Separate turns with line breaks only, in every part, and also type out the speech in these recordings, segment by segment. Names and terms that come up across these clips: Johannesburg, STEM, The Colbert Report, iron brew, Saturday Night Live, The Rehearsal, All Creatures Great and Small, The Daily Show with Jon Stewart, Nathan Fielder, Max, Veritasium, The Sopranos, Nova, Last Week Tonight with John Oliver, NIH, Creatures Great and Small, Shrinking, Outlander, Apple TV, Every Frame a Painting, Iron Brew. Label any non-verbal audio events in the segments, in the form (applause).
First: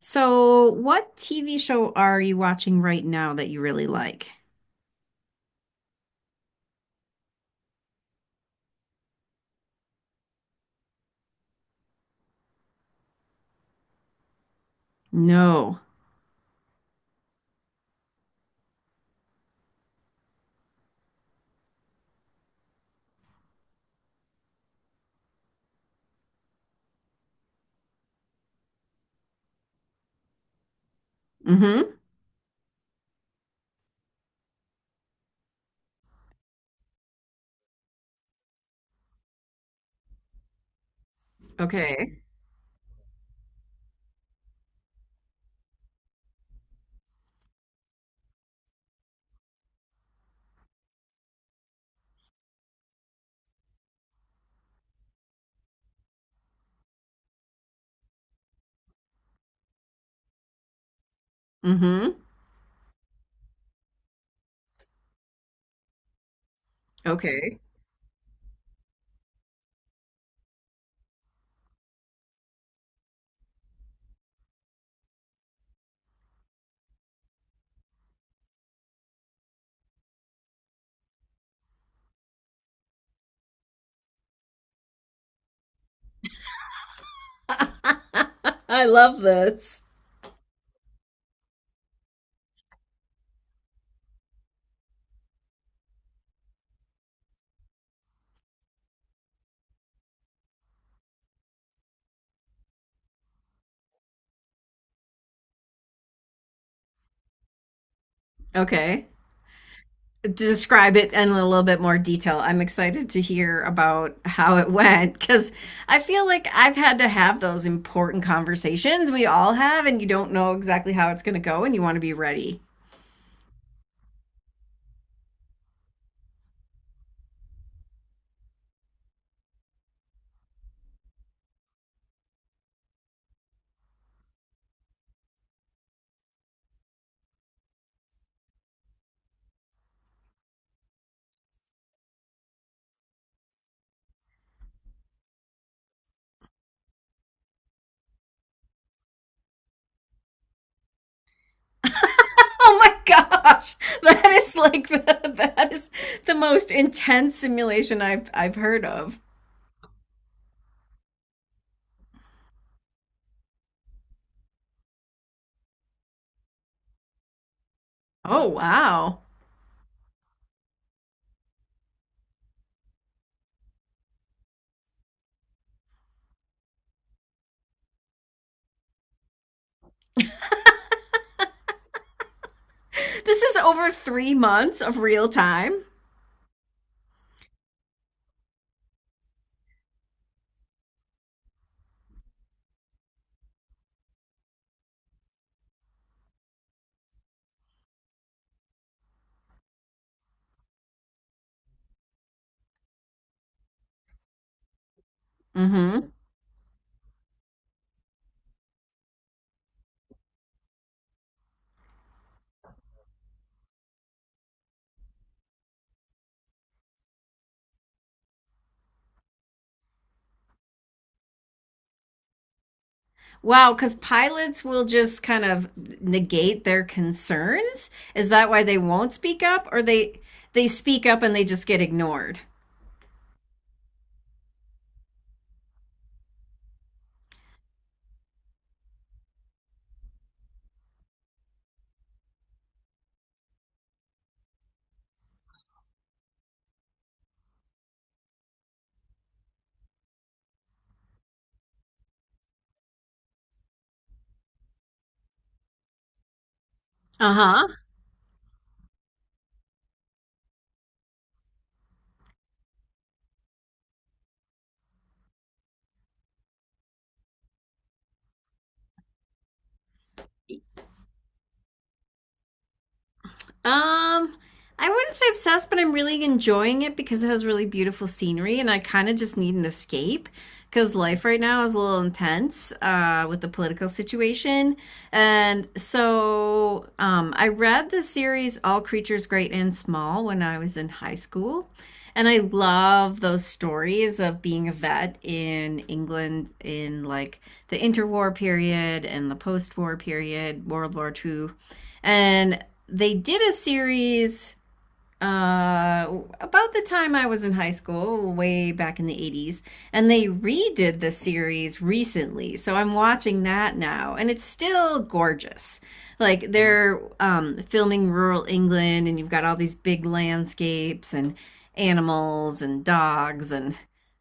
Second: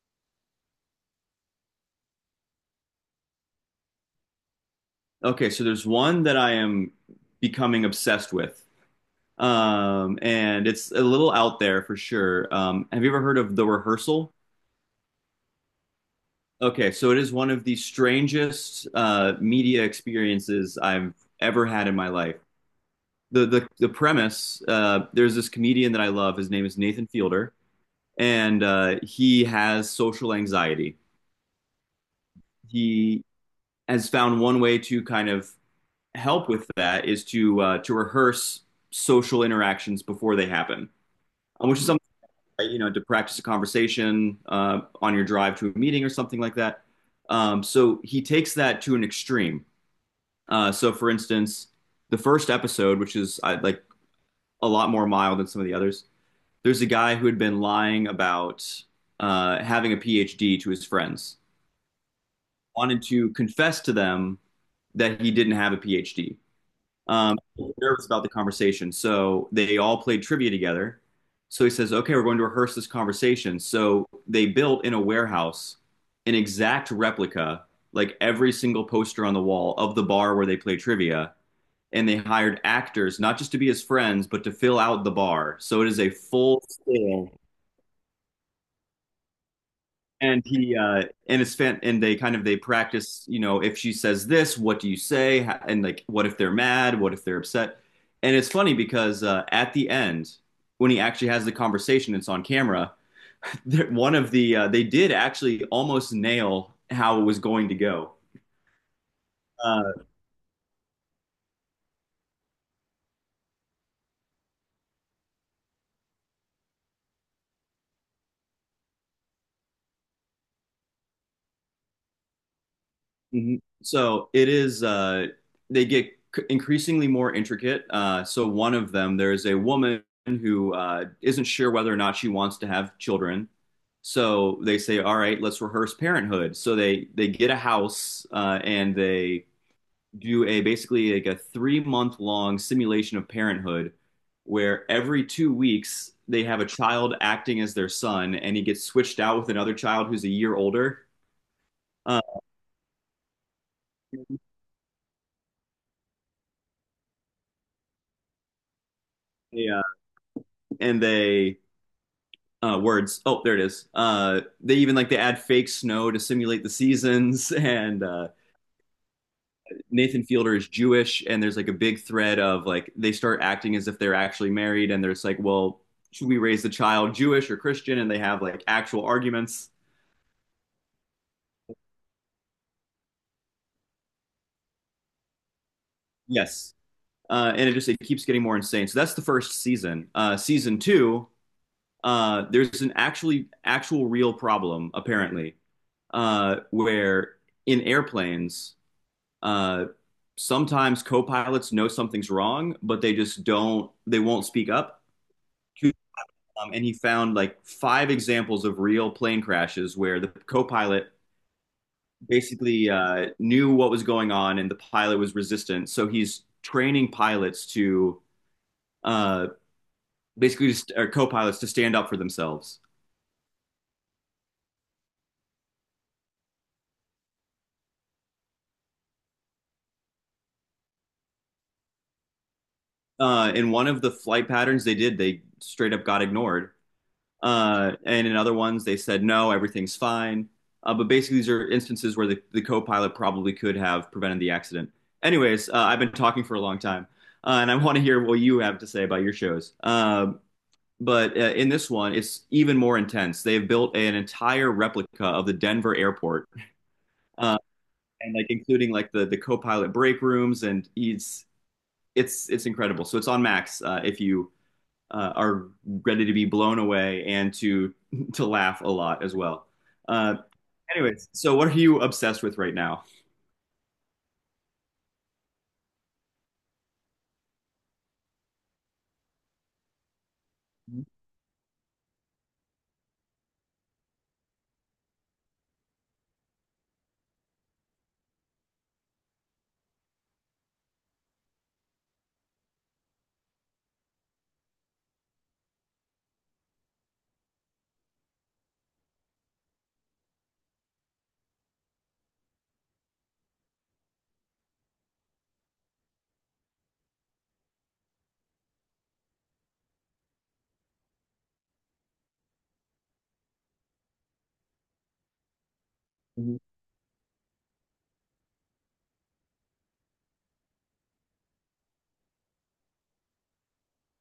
So, what TV show are you watching right now that you really like?
Okay, so there's one that I am becoming obsessed with. And it's a little out there for sure. Have you ever heard of The Rehearsal?
No.
Okay, so it is one of the strangest media experiences I've ever had in my life. The premise there's this comedian that I love. His name is Nathan Fielder, and he has social anxiety.
Mm-hmm.
He has found one way to kind of help with that is to rehearse social interactions before they happen, which is something,
Okay.
right, to practice a conversation on your drive to a meeting or something like that. So he takes that to an extreme. So for instance, the first episode, which is like a lot more mild than some of the others, there's a guy who had been lying about having a PhD to his friends,
Mm-hmm.
wanted to confess to them that he didn't have a PhD. Um,
Okay.
Nervous about the conversation. So they all played trivia together. So he says, okay, we're going to rehearse this conversation. So they built in a warehouse an exact replica, like every single poster on the wall of the bar where they play trivia. And they hired actors, not just to be his friends, but to fill out the bar. So it is a full scale.
(laughs) I love this.
And he and it's fan And they kind of they practice. If she says this, what do you say? And, like, what if they're mad? What if they're upset? And it's funny because at the end, when he actually has the conversation, it's on camera (laughs) that one of the they did actually almost nail how it was going to go.
Okay.
uh
Describe it in a little bit more detail. I'm excited to hear about how it went, because I feel like I've had to have those important conversations we all have, and you don't know exactly how it's going to go, and you want to be ready.
Mhm. They get increasingly more intricate. So one of them, there is a woman who isn't sure whether or not she wants to have children. So they say, all right, let's rehearse parenthood. So they get a house, and they do a basically like a 3-month long simulation of parenthood, where every 2 weeks they have a child acting as their son, and he gets switched out with another child who's a year older. Uh,
Oh my gosh, (laughs) that is like the that is the most intense simulation I've heard of.
yeah, and they words. Oh, there it is. They even, like they add fake snow to simulate the seasons. (laughs) And
Oh wow,
Nathan Fielder is Jewish, and there's like a big thread of like they start acting as if they're actually married, and there's like, well, should we raise the child Jewish or Christian? And they have like actual arguments.
this is over 3 months of real time.
Yes. And it just it keeps getting more insane. So that's the first season. Season two, there's an actual real problem apparently, where in airplanes, uh, sometimes co-pilots know something's wrong, but they just don't, they won't speak up.
Hmm.
And he found like 5 examples of real plane crashes where the co-pilot basically knew what was going on and the pilot was resistant. So he's training pilots to uh, basically just or co-pilots to stand up for themselves.
Wow, because pilots will just kind of negate their concerns. Is that why they won't speak up, or they speak up and they just get ignored?
In one of the flight patterns they did, they straight up got ignored. And in other ones, they said, no, everything's fine. But basically, these are instances where the co pilot probably could have prevented the accident. Anyways, I've been talking for a long time, and I want to hear what you have to say about your shows. But in this one, it's even more intense. They have built an entire replica of the Denver airport,
Uh
uh,
huh.
and like including like the co-pilot break rooms, and it's incredible. So it's on Max, if you are ready to be blown away and to (laughs) to laugh a lot as well. Uh, anyways, so what are you obsessed with right now?
Um, I wouldn't say obsessed, but I'm really enjoying it because it has really beautiful scenery, and I kind of just need an escape because life right now is a little intense with the political situation. And so I read the series All Creatures Great and Small when I was in high school. And I love those stories of being a vet in England in like the interwar period and the post war period, World War Two, and they did a series uh, about the time I was in high school, way back in the 80s, and they redid the series recently. So I'm watching that now, and it's still gorgeous. Like
Mhm.
they're filming rural England, and you've got all these big landscapes and animals and dogs, and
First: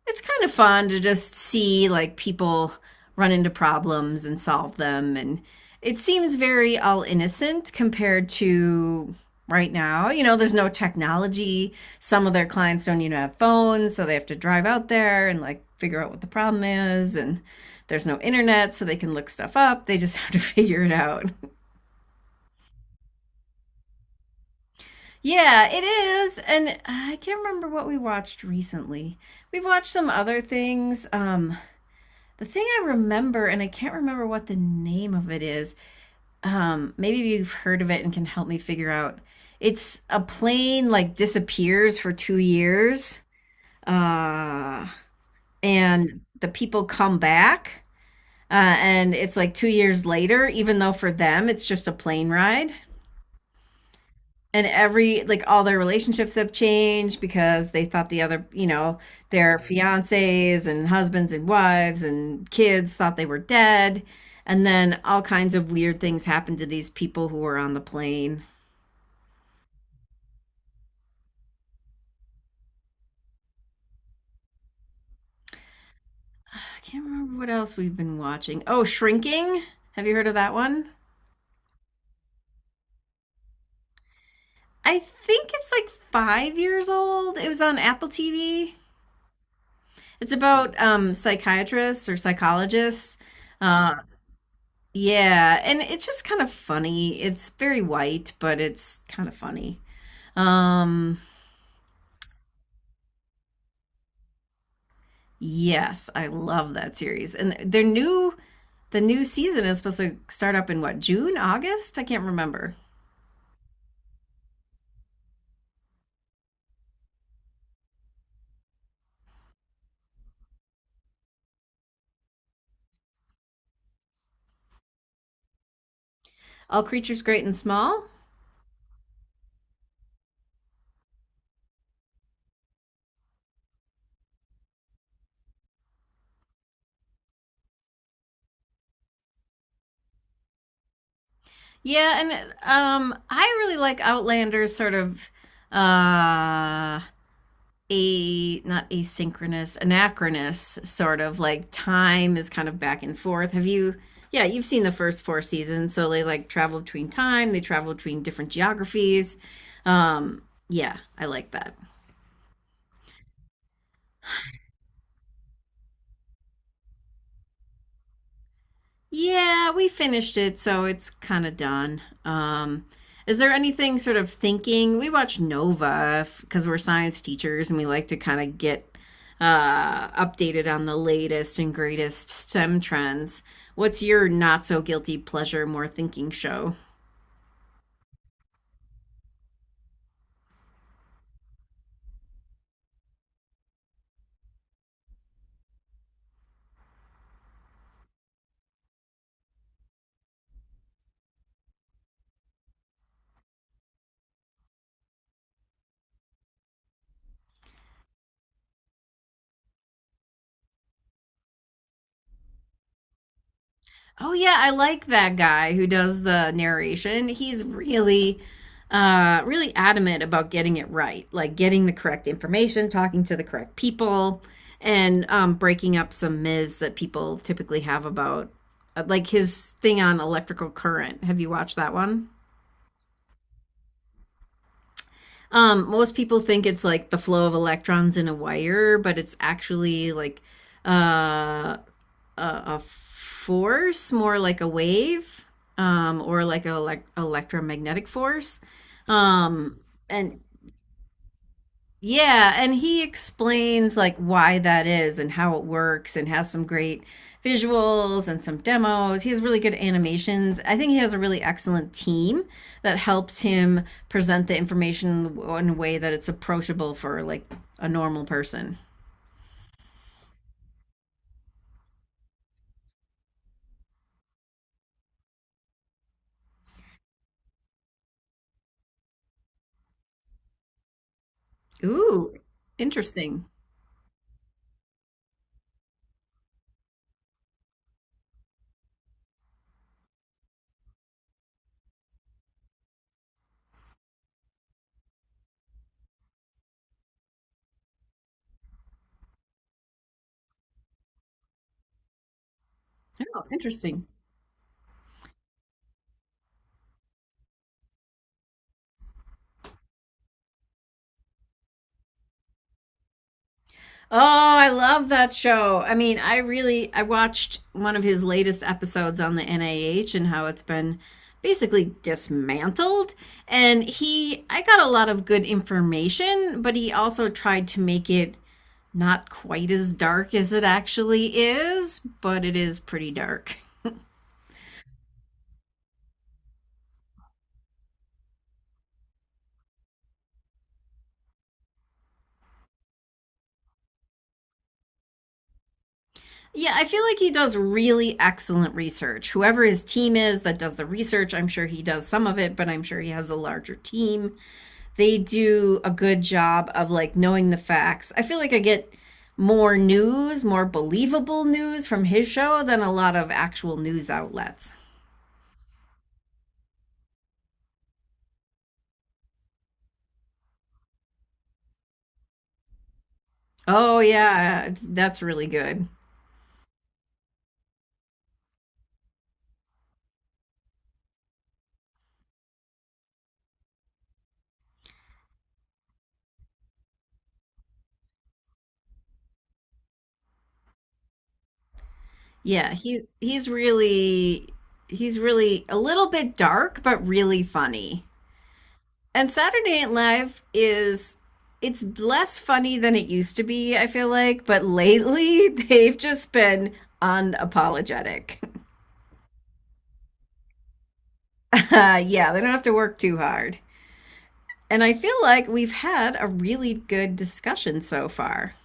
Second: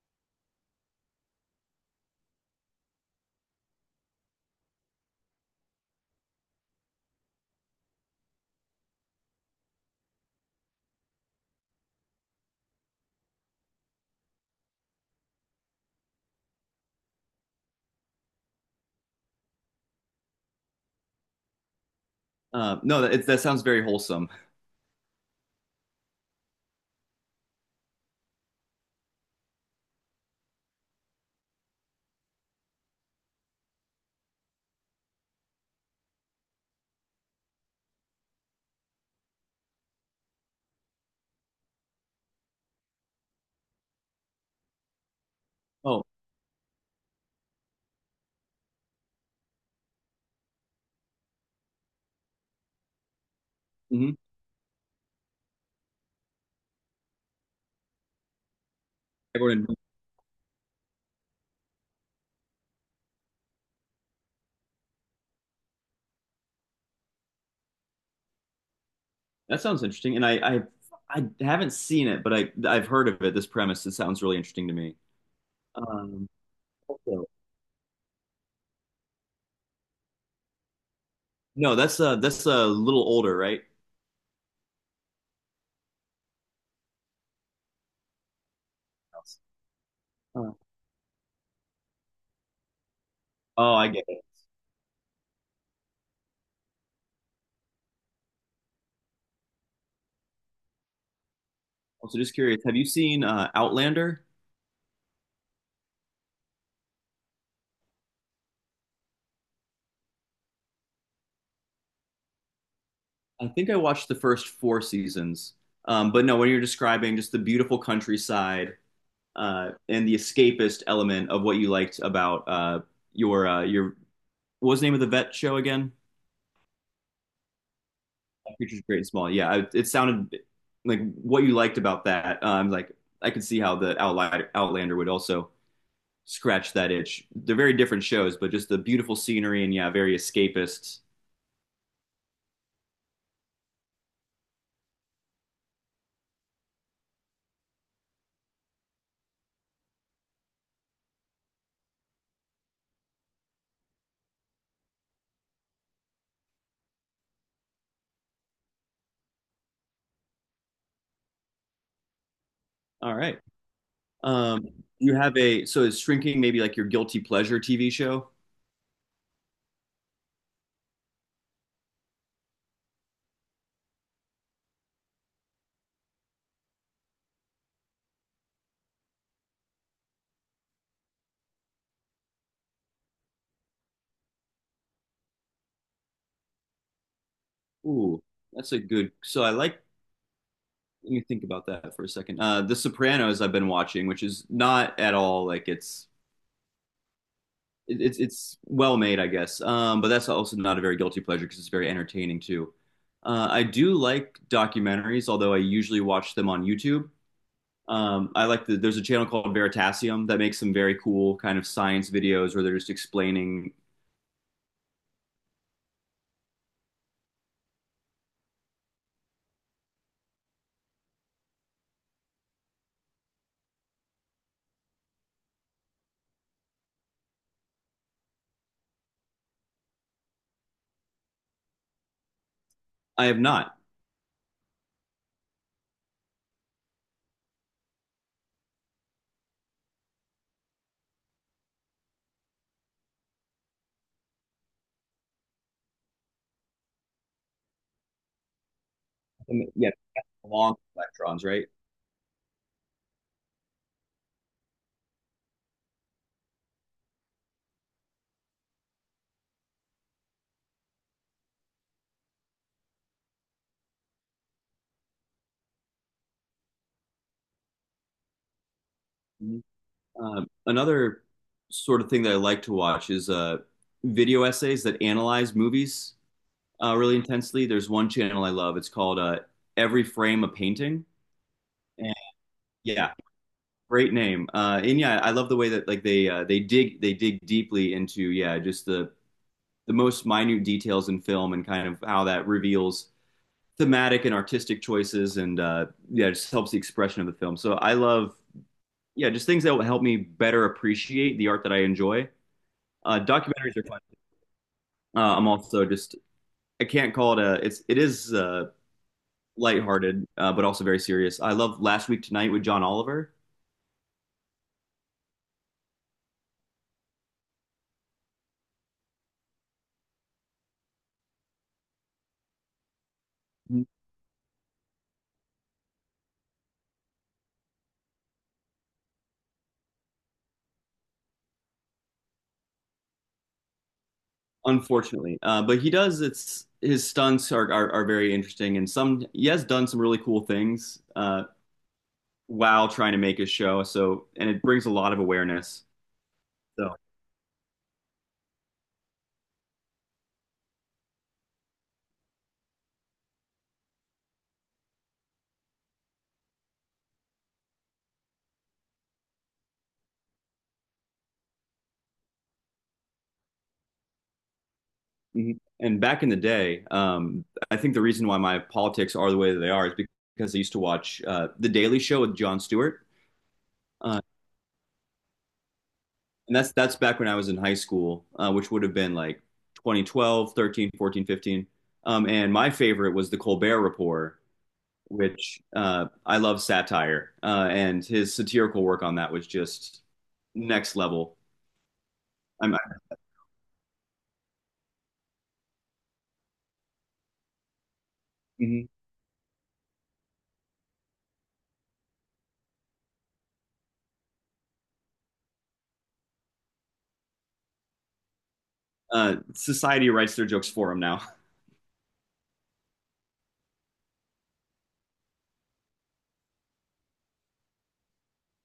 it's kind of fun to just see like people run into problems and solve them. And it seems very all innocent compared to right now. You know, there's no technology. Some of their clients don't even have phones, so they have to drive out there and like figure out what the problem is. And there's no internet, so they can look stuff up. They just (laughs) have to figure it out.
No, that sounds very wholesome.
(laughs) Yeah, it is. And I can't remember what we watched recently. We've watched some other things. The thing I remember, and I can't remember what the name of it is. Maybe you've heard of it and can help me figure out. It's a plane like disappears for 2 years. Uh,
Oh.
and the people come back, and it's like 2 years later, even though for them it's just a plane ride.
Mhm.
And every, like, all their relationships have changed because they thought the other, you know, their
Everyone-
fiancés and husbands and wives and kids thought they were dead. And then all kinds of weird things happen to these people who were on the plane.
that sounds interesting, and I haven't seen it, but I've heard of it. This premise, it sounds really interesting to me. Um,
I can't
also-
remember what else we've been watching. Oh, Shrinking. Have you heard of that one?
no, that's a little older, right?
I think it's like 5 years old. It was on Apple TV. It's
Uh,
about psychiatrists or psychologists.
oh, I
Uh,
get it.
yeah, and it's just kind of funny. It's very white, but it's kind of funny. Um,
Also, just curious, have you seen Outlander?
yes, I love that series. And their new season is supposed to start up in what, June, August? I can't remember.
I think I watched the first four seasons. But no, when you're describing just the beautiful countryside, and the escapist element of what you liked about your what was the name of the vet show again?
All creatures great and small.
Creatures Great and Small. Yeah, it sounded like what you liked about that. Like I could see how the Outlander would also scratch that itch. They're very different shows, but just the beautiful scenery, and yeah, very escapist.
Yeah, and I really like Outlander's sort of uh a not asynchronous, anachronous sort of like time is kind of back and forth. Have you? Yeah, you've seen the first four seasons, so they like travel between time. They travel between different geographies. Um, yeah, I like that.
All right. Um, you have a So is Shrinking maybe like your guilty pleasure TV show?
Yeah, we finished it, so it's kind of done. Is there anything sort of thinking? We watch Nova because we're science teachers and we like to kind of get updated on the latest and greatest STEM trends. What's your not so guilty pleasure, more thinking show?
Ooh, that's a good. So I like. Let me think about that for a second. The Sopranos I've been watching, which is not at all like it's it- it's well made, I guess. But that's also not a very guilty pleasure because it's very entertaining too. I do like documentaries, although I usually watch them on YouTube. I like the There's a channel called Veritasium that makes some very cool kind of science videos where they're just explaining.
Oh yeah, I like that guy who does the narration. He's really adamant about getting it right, like getting the correct information, talking to the correct people, and breaking up some myths that people typically have about like his thing on electrical current. Have you watched that one?
I have not.
Most people think it's like the flow of electrons in a wire, but it's actually like uh a force, more like a wave, or like an electromagnetic force. Um,
Yeah,
and
long electrons, right?
yeah, and he explains like why that is and how it works and has some great visuals and some demos. He has really good animations. I think he has a really excellent team that helps him present the information in a way that it's approachable for like a normal person.
Another sort of thing that I like to watch is video essays that analyze movies really intensely. There's one channel I love. It's called Every Frame a Painting. And
Ooh,
yeah,
interesting.
great name. And yeah, I love the way that, like, they dig deeply into, yeah, just the most minute details in film and kind of how that reveals thematic and artistic choices, and yeah, just helps the expression of the film. So I love, yeah, just things that will help me better appreciate the art that I enjoy.
Oh,
Documentaries are fun.
interesting.
I'm also just I can't call it a it's it is, lighthearted, but also very serious. I love Last Week Tonight with John Oliver,
Oh, I love that show. I mean, I really I watched one of his latest episodes on the NIH and how it's been basically dismantled, and he I got a lot of good information, but he also tried to make it not quite as dark as it actually is, but it is pretty dark.
unfortunately, but he does it's His stunts are very interesting, and some he has done some really cool things, while trying to make his show. And it brings a lot of awareness.
Yeah, I
So
feel like he does really excellent research. Whoever his team is that does the research, I'm sure he does some of it, but I'm sure he has a larger team. They do a good job of like knowing the facts. I feel like I get more news, more believable news from his show than a lot of actual news outlets.
mhm. And back in the day, I think the reason why my politics are the way that they are is because I used to watch The Daily Show with Jon Stewart.
Oh
Uh,
yeah, that's really good.
and that's back when I was in high school, which would have been like 2012, 13, 14, 15. And my favorite was the Colbert Report, which I love satire, and his satirical work on that was just next level.
Yeah,
I'm,
he's really a little bit dark but really funny. And Saturday Night Live is it's less funny than it used to be, I feel like, but lately (laughs) they've just been unapologetic.
Society writes their jokes for him now.
(laughs) Yeah, they don't have to work too hard. And I feel like we've had a really good discussion so far.